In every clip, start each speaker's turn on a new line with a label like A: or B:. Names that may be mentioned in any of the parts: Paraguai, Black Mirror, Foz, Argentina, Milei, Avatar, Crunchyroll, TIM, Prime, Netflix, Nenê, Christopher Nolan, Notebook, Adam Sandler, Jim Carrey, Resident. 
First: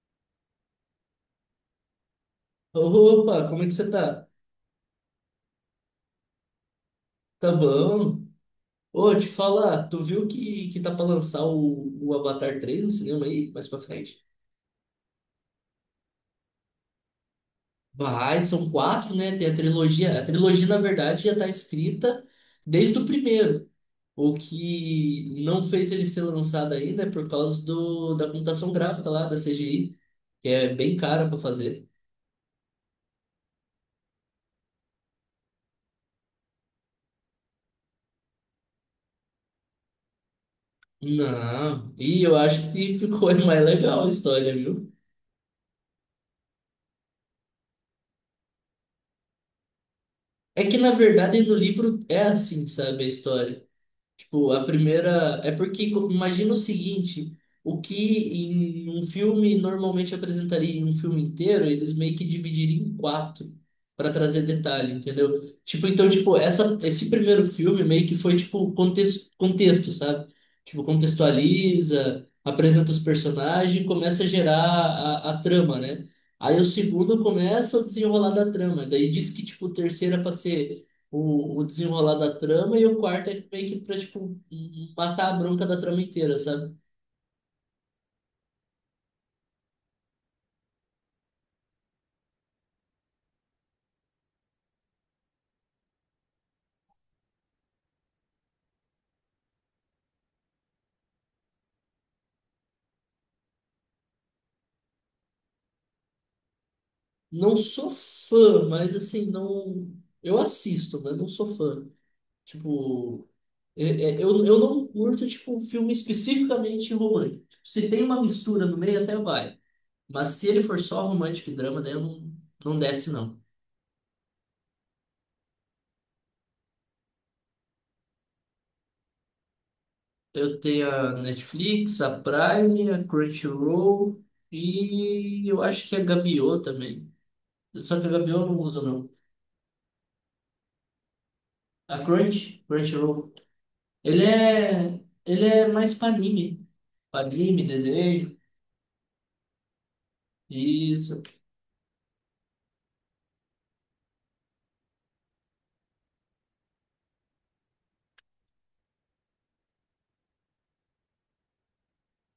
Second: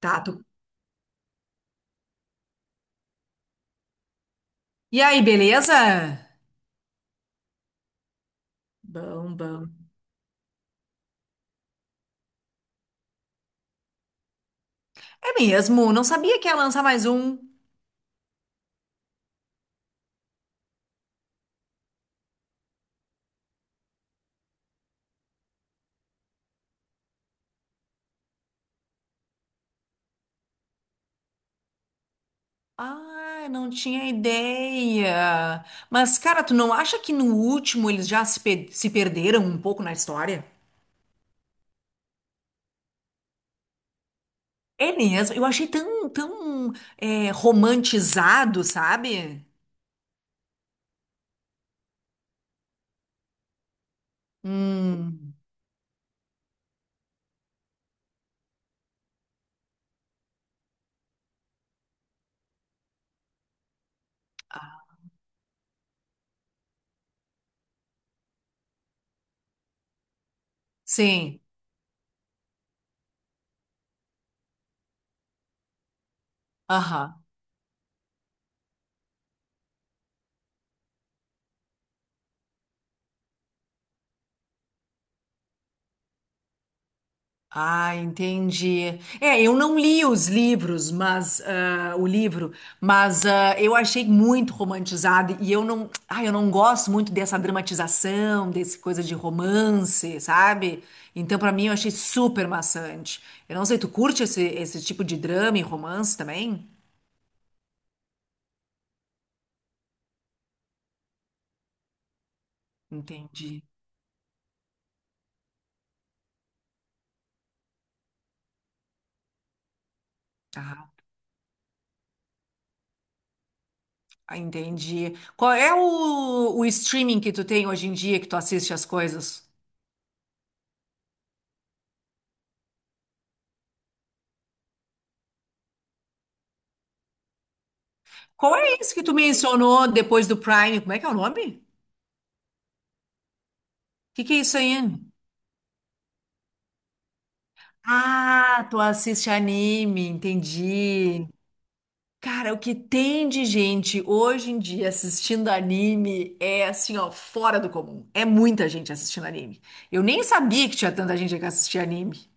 A: Tá,
B: Opa, como é que você tá?
A: e aí, beleza?
B: Tá bom? Ô, te
A: Bom, bom.
B: falar, tu viu que tá pra lançar o Avatar 3 no cinema aí, mais pra frente?
A: É mesmo, não sabia que ia lançar mais um.
B: Vai, são quatro, né? Tem a trilogia. A trilogia, na verdade, já tá escrita desde o primeiro. O que não fez ele ser lançado ainda é por causa da computação gráfica lá, da CGI, que é bem cara pra fazer.
A: Ah, não tinha ideia. Mas, cara, tu não acha que no último eles já se, pe- se perderam um pouco na história?
B: Não, e eu acho que ficou mais legal a história, viu?
A: É mesmo, eu achei tão é, romantizado, sabe?
B: É que na verdade no livro é assim, sabe, a história. Tipo, a
A: Hum,
B: primeira. É porque imagina o seguinte: o que em um filme normalmente apresentaria em um filme inteiro, eles meio que dividiriam em quatro para trazer detalhe, entendeu? Tipo, então, tipo, esse primeiro filme meio que foi tipo contexto, contexto, sabe? Tipo,
A: sim,
B: contextualiza, apresenta os personagens, começa a gerar a trama, né? Aí o
A: aham.
B: segundo começa o desenrolar da trama, daí diz que tipo o terceiro é para ser o desenrolar da trama, e o quarto é meio que pra, tipo, matar a bronca da trama inteira, sabe?
A: Ah, entendi. É, eu não li os livros, mas o livro, mas eu achei muito romantizado e eu não gosto muito dessa dramatização, desse coisa de romance, sabe? Então, pra mim, eu achei super maçante. Eu não sei, tu curte esse tipo de drama e romance também?
B: Não sou fã, mas assim, não. Eu assisto, mas não sou fã. Tipo,
A: Entendi.
B: é- eu não curto, tipo, um filme especificamente romântico. Tipo, se tem uma mistura no meio, até vai. Mas se ele for
A: Ah,
B: só romântico e drama, daí eu não, não desce, não.
A: ah, entendi. Qual é o streaming que tu tem hoje em dia que tu assiste as coisas?
B: Eu tenho a Netflix, a Prime, a Crunchyroll e eu acho que a Gabiô também. Só que a Gabiô eu
A: Qual
B: não
A: é
B: uso,
A: isso que
B: não.
A: tu mencionou depois do Prime? Como é que é o nome?
B: A Crunchyroll. Ele
A: Que é isso aí?
B: é, ele é mais pra anime. Pra anime, desenho.
A: Ah, tu assiste anime,
B: Isso.
A: entendi. Cara, o que tem de gente hoje em dia assistindo anime é assim, ó, fora do comum. É muita gente assistindo anime. Eu nem sabia que tinha tanta gente que assistia anime.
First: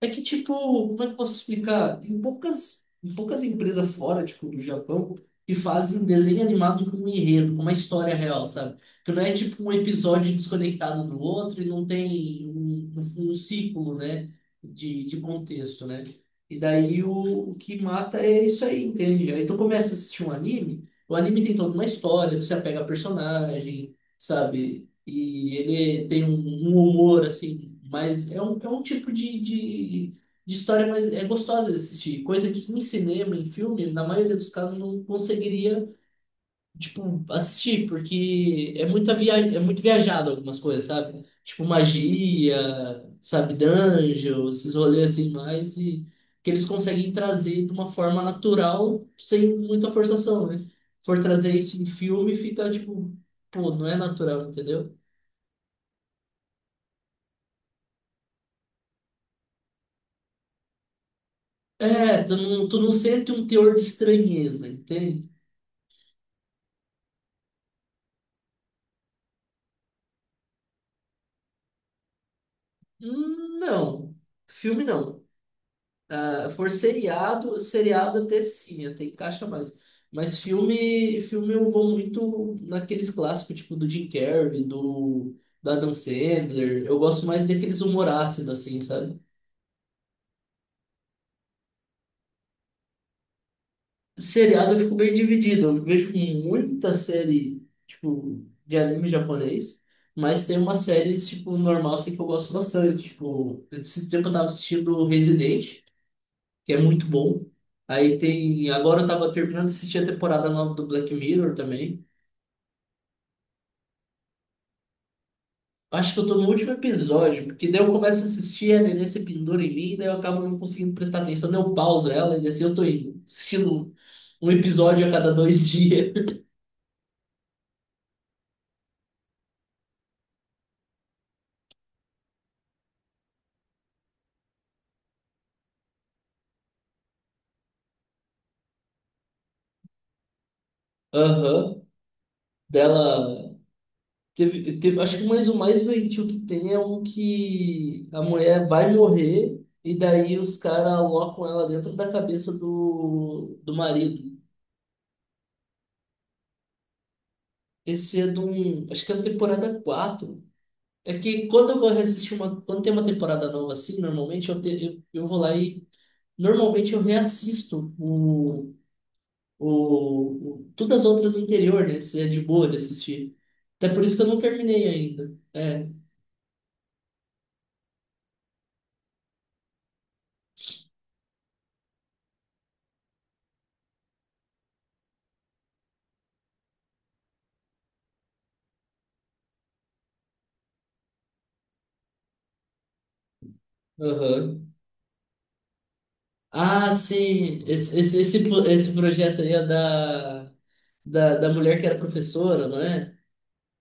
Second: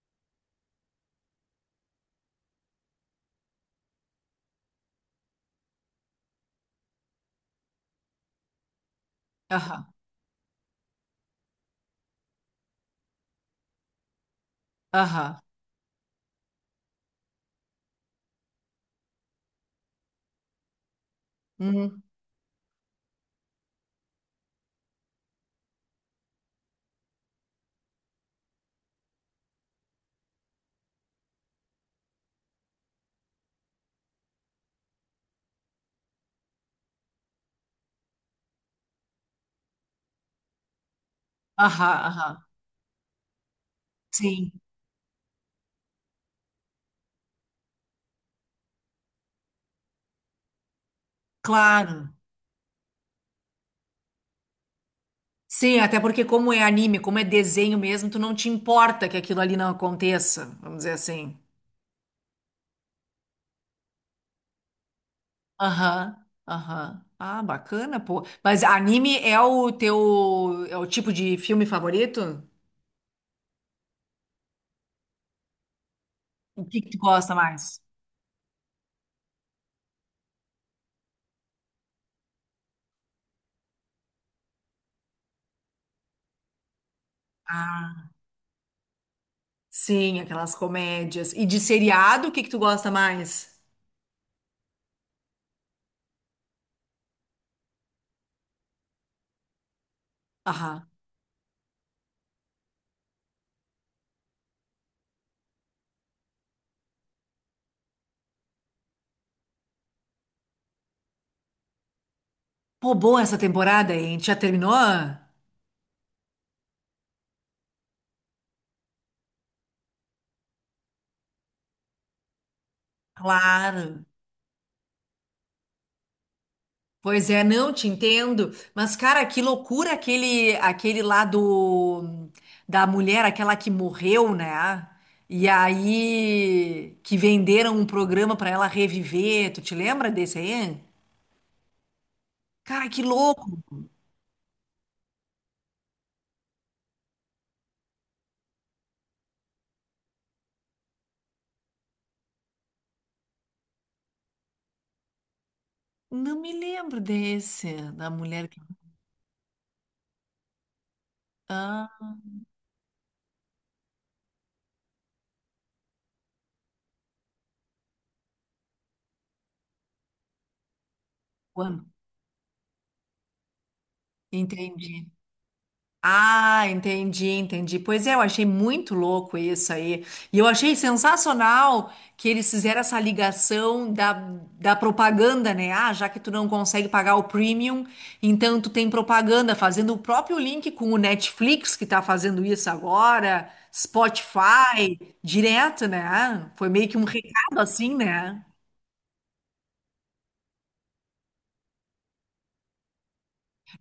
B: É que, tipo, como é que eu posso explicar? Tem poucas empresas fora, tipo, do Japão, que fazem desenho animado com um enredo, com uma história real, sabe? Que não é, tipo, um
A: Aham,
B: episódio desconectado do outro e não tem um ciclo, né, de
A: aham.
B: contexto, né? E daí o que mata é isso aí, entende? Aí tu começa a assistir um anime, o anime tem toda uma
A: Uhum.
B: história, tu se apega a personagem, sabe? E ele tem um humor assim, mas é um tipo de história mais é gostosa de assistir, coisa que em cinema, em filme, na maioria dos casos não conseguiria, tipo, assistir, porque é muito viajado algumas coisas, sabe? Tipo
A: Aham, aham.
B: magia, sabe, dungeon,
A: Sim,
B: esses rolês assim mais e que eles conseguem trazer de uma forma natural, sem muita forçação, né? For trazer isso em
A: claro.
B: filme, fica tipo, pô, não é natural, entendeu?
A: Sim, até porque como é anime, como é desenho mesmo, tu não te importa que aquilo ali não aconteça, vamos dizer assim.
B: É, tu não sente um teor de estranheza, entende?
A: Aham, aham. Ah, bacana, pô. Mas anime é o teu, é o tipo de filme favorito?
B: Não, filme não. Ah,
A: O
B: For
A: que que tu gosta
B: seriado,
A: mais?
B: seriado até sim, até encaixa mais. Mas filme, filme eu vou muito naqueles clássicos, tipo do Jim Carrey, do Adam Sandler. Eu gosto mais daqueles humor
A: Ah,
B: ácido, assim, sabe?
A: sim, aquelas comédias. E de seriado, o que que tu gosta mais?
B: Seriado eu fico bem dividido. Eu vejo muita série, tipo, de anime japonês, mas tem uma
A: Aham.
B: série, tipo, normal, assim, que eu gosto bastante. Tipo, esses tempos eu tava assistindo Resident, que é muito bom. Aí tem. Agora eu tava terminando de assistir a temporada nova do Black Mirror também.
A: Pô, boa essa temporada, hein? Já terminou?
B: Acho que eu tô no último episódio, porque daí eu começo a assistir, a Nenê se pendura em mim, daí eu acabo não conseguindo prestar atenção, daí eu pauso ela e assim eu tô indo. Assistindo
A: Claro.
B: um episódio a cada 2 dias.
A: Pois é, não te entendo, mas cara, que loucura aquele lá do da mulher, aquela que morreu, né? E aí que venderam um programa pra ela reviver. Tu te lembra desse aí?
B: Aham.
A: Cara, que louco.
B: Dela. Teve, acho que o mais doentio que tem é um que a mulher vai morrer e daí os caras alocam ela dentro da cabeça do marido.
A: Não me lembro desse da
B: Esse é de
A: mulher que.
B: um. Acho que é da temporada quatro. É que quando eu vou
A: Ah,
B: reassistir uma. Quando tem uma temporada nova assim, normalmente eu vou lá e. Normalmente eu reassisto o, todas as outras anteriores,
A: Juan,
B: né? Se é de boa de assistir. Até por isso que eu não terminei
A: entendi.
B: ainda. É.
A: Ah, entendi. Pois é, eu achei muito louco isso aí. E eu achei sensacional que eles fizeram essa ligação da, da propaganda, né? Ah, já que tu não consegue pagar o premium, então tu tem propaganda, fazendo o próprio link com o Netflix, que tá fazendo isso agora,
B: Aham.
A: Spotify, direto, né? Foi meio
B: Ah,
A: que um recado
B: sim,
A: assim,
B: esse, esse, esse,
A: né?
B: pro- esse projeto aí é da mulher que era professora, não é?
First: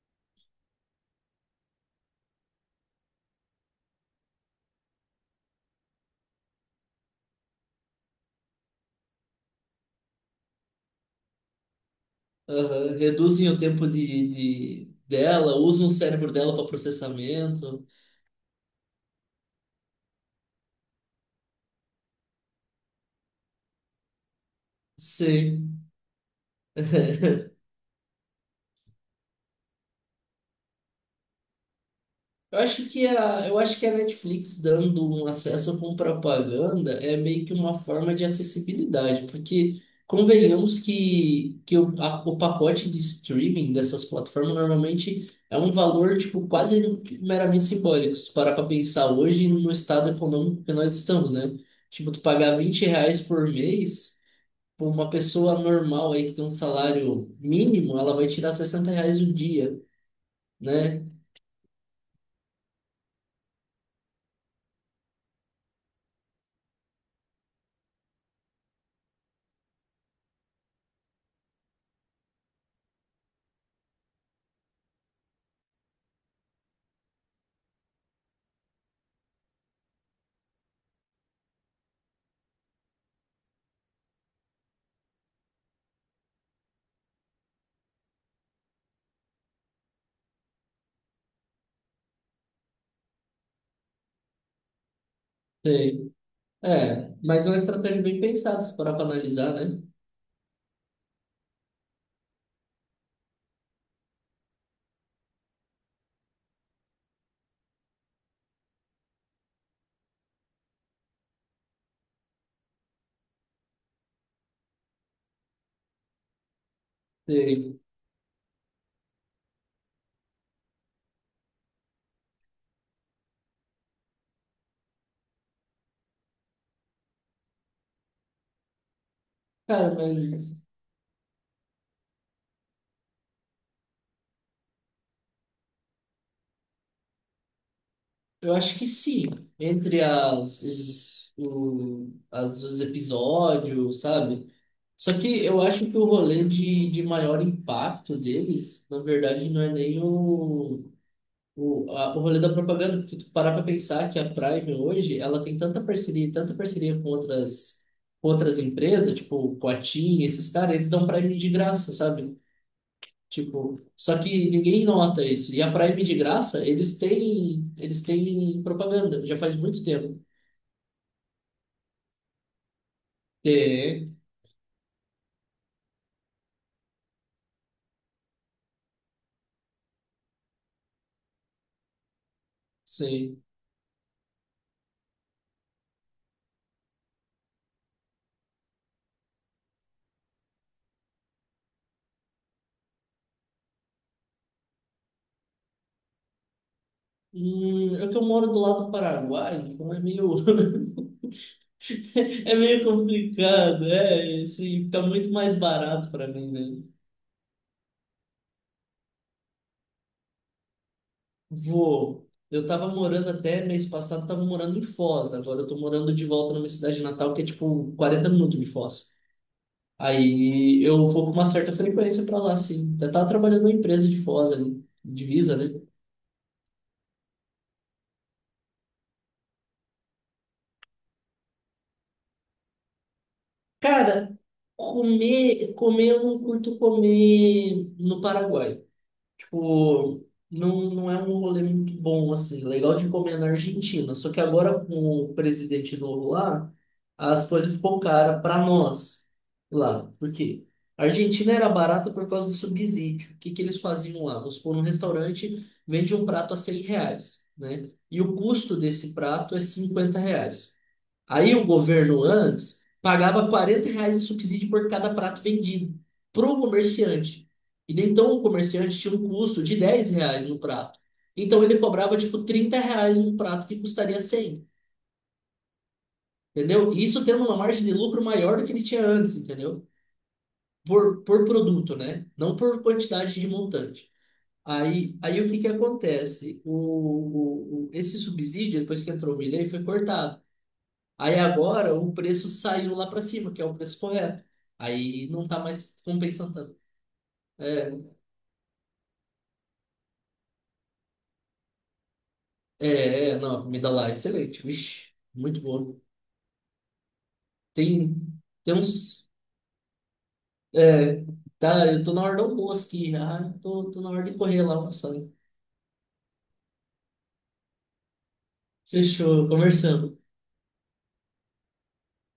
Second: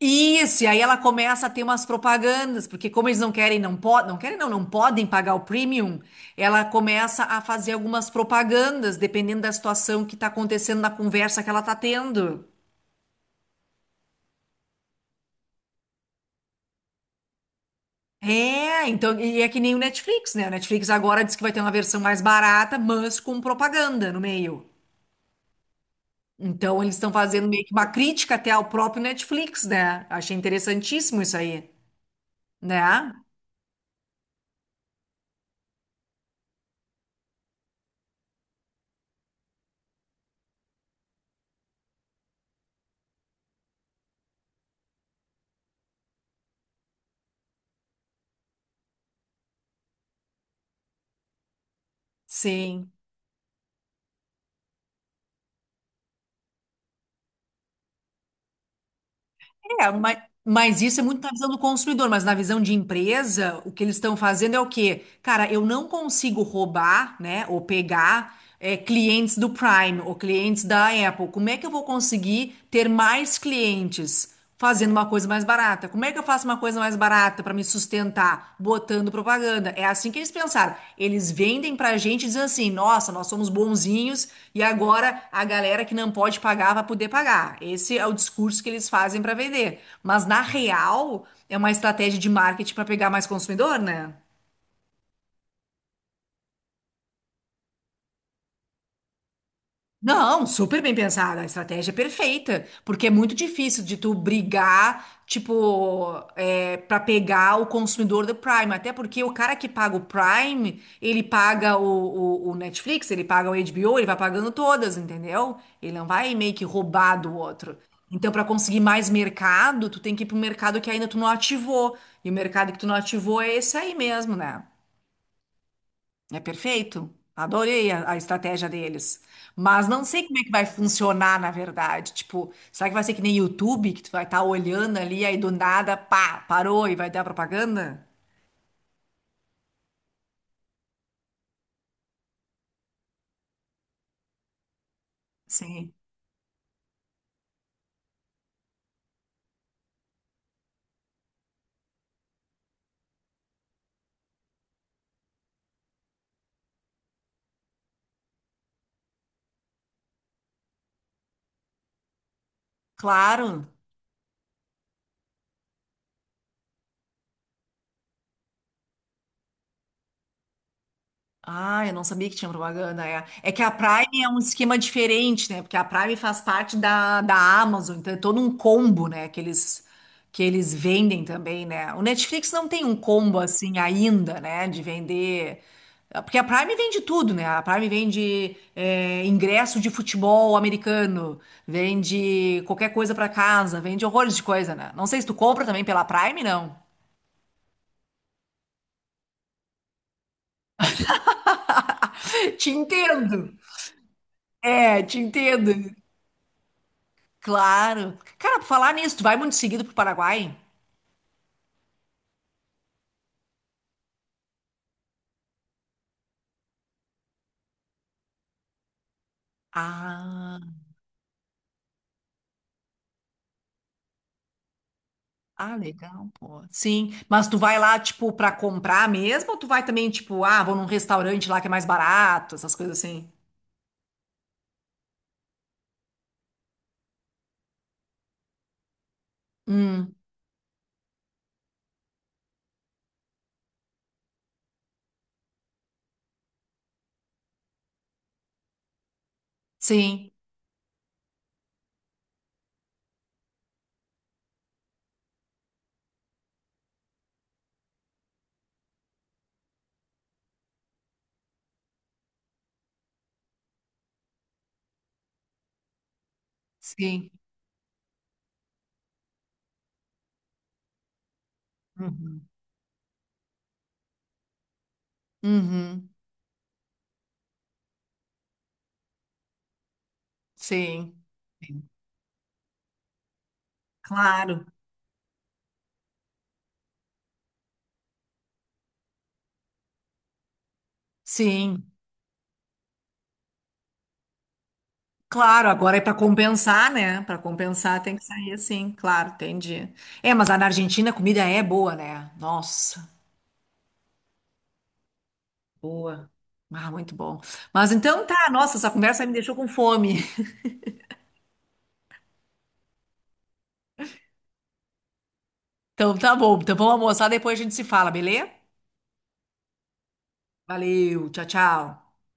A: Isso, e aí ela começa a ter umas propagandas, porque como eles não podem, não querem não, não podem pagar o premium, ela começa a fazer algumas propagandas, dependendo da situação que está acontecendo na conversa que ela está tendo.
B: Aham, reduzem o tempo dela, usam o cérebro dela para processamento.
A: É, então, e é que nem o Netflix, né? O Netflix agora diz que vai ter uma versão mais barata, mas com propaganda no meio. Então, eles estão fazendo meio que uma crítica até ao próprio Netflix, né? Achei interessantíssimo isso aí,
B: Eu acho que
A: né?
B: a, eu acho que a Netflix dando um acesso com propaganda é meio que uma forma de acessibilidade, porque convenhamos que o pacote de streaming dessas plataformas normalmente é um valor tipo quase meramente simbólico. Se tu parar para pensar hoje no estado econômico que nós estamos, né? Tipo, tu pagar 20
A: Sim.
B: reais por mês, por uma pessoa normal aí que tem um salário mínimo, ela vai tirar R$ 60 o dia,
A: É, mas isso é
B: né?
A: muito na visão do consumidor, mas na visão de empresa, o que eles estão fazendo é o quê? Cara, eu não consigo roubar, né, ou pegar é, clientes do Prime ou clientes da Apple. Como é que eu vou conseguir ter mais clientes fazendo uma coisa mais barata? Como é que eu faço uma coisa mais barata para me sustentar botando propaganda. É assim que eles pensaram. Eles vendem pra gente dizendo assim: "Nossa, nós somos bonzinhos e agora a galera que não pode pagar vai poder pagar". Esse é o discurso que eles fazem para vender. Mas na real, é uma estratégia de marketing para pegar mais consumidor, né?
B: É, mas é uma estratégia bem pensada, se parar para analisar, né?
A: Não, super bem pensada, a estratégia é perfeita, porque é muito difícil de tu brigar, tipo, é, para pegar o consumidor do Prime, até porque o cara que paga o Prime, ele paga o Netflix, ele paga o HBO, ele vai pagando todas, entendeu? Ele não vai meio que roubar do outro.
B: Sei.
A: Então, para conseguir mais mercado, tu tem que ir pro mercado que ainda tu não ativou, e o mercado que tu não ativou é esse aí mesmo, né? É perfeito. Adorei a estratégia deles. Mas
B: Cara,
A: não sei como é que
B: mas
A: vai funcionar, na verdade. Tipo, será que vai ser que nem YouTube, que tu vai estar olhando ali, aí do nada, pá, parou e vai dar propaganda?
B: eu acho que sim. Entre as, os, o, as, os episódios, sabe? Só que eu acho
A: Sim.
B: que o rolê de maior impacto deles, na verdade, não é nem o rolê da propaganda, porque tu parar para pensar que a Prime hoje, ela tem tanta parceria com outras empresas, tipo com a TIM, esses caras, eles dão Prime de graça, sabe?
A: Claro.
B: Tipo, só que ninguém nota isso. E a Prime de graça, eles têm propaganda, já faz muito tempo.
A: Ah, eu não sabia que tinha propaganda. É, é que a
B: Tem,
A: Prime é um esquema diferente, né? Porque a Prime faz parte da Amazon, então é todo um combo, né? Que eles vendem também, né? O Netflix não tem um combo
B: sim.
A: assim ainda, né? De vender. Porque a Prime vende tudo, né? A Prime vende é, ingresso de futebol americano, vende qualquer coisa pra casa, vende horrores de coisa, né? Não sei se tu compra também pela Prime, não.
B: É que eu moro do lado do Paraguai, então é meio, é
A: Te
B: meio
A: entendo.
B: complicado, é, assim, fica
A: É, te
B: muito mais
A: entendo.
B: barato para mim, né?
A: Claro. Cara, por falar nisso, tu vai muito seguido pro Paraguai?
B: Vou. Eu tava morando até mês passado, tava morando em Foz, agora eu tô morando de volta na minha cidade natal, que é tipo 40 minutos de Foz.
A: Ah,
B: Aí eu vou com uma certa frequência para lá, sim. Eu tava trabalhando numa empresa de Foz ali, divisa,
A: ah,
B: né?
A: legal, pô. Sim, mas tu vai lá, tipo, pra comprar mesmo? Ou tu vai também, tipo, ah, vou num restaurante lá que é mais barato, essas coisas assim?
B: Cara, comer, comer eu não curto comer no Paraguai.
A: Hum,
B: Tipo, não, não é um rolê muito bom, assim. É legal de comer na Argentina. Só que agora, com o presidente novo lá, as coisas ficou cara para nós lá. Por
A: sim,
B: quê? A Argentina era barata por causa do subsídio. O que que eles faziam lá? Vamos supor, num restaurante vende um prato a R$ 100, né? E o custo desse prato é R$ 50. Aí o governo antes pagava R$ 40 de subsídio por cada prato vendido para o
A: sim.
B: comerciante. E daí, então o comerciante tinha um custo de R$ 10 no prato. Então ele cobrava tipo
A: Uhum,
B: R$ 30 um prato que custaria 100,
A: uhum,
B: entendeu? E isso tendo uma margem de lucro maior do que ele tinha antes, entendeu?
A: sim.
B: Por
A: Sim.
B: produto, né? Não por quantidade de montante.
A: Claro,
B: Aí o que que acontece? Esse subsídio, depois que entrou o Milei, foi cortado. Aí
A: sim.
B: agora o preço saiu lá para cima, que é o preço correto. Aí não tá
A: Claro,
B: mais
A: agora é para
B: compensando tanto.
A: compensar, né? Para compensar tem que sair assim, claro, entendi. É, mas lá na Argentina a comida é boa, né? Nossa.
B: É, é, não, a comida lá é excelente. Vixe, muito boa.
A: Boa. Ah, muito bom. Mas
B: Tem,
A: então tá,
B: tem
A: nossa, essa conversa
B: uns.
A: me deixou com fome.
B: É, tá, eu tô na hora do almoço aqui já. Ah, Tô na hora de correr lá almoçando.
A: Então tá bom. Então vamos almoçar, depois a gente se fala, beleza?
B: Fechou, conversamos.
A: Valeu, tchau.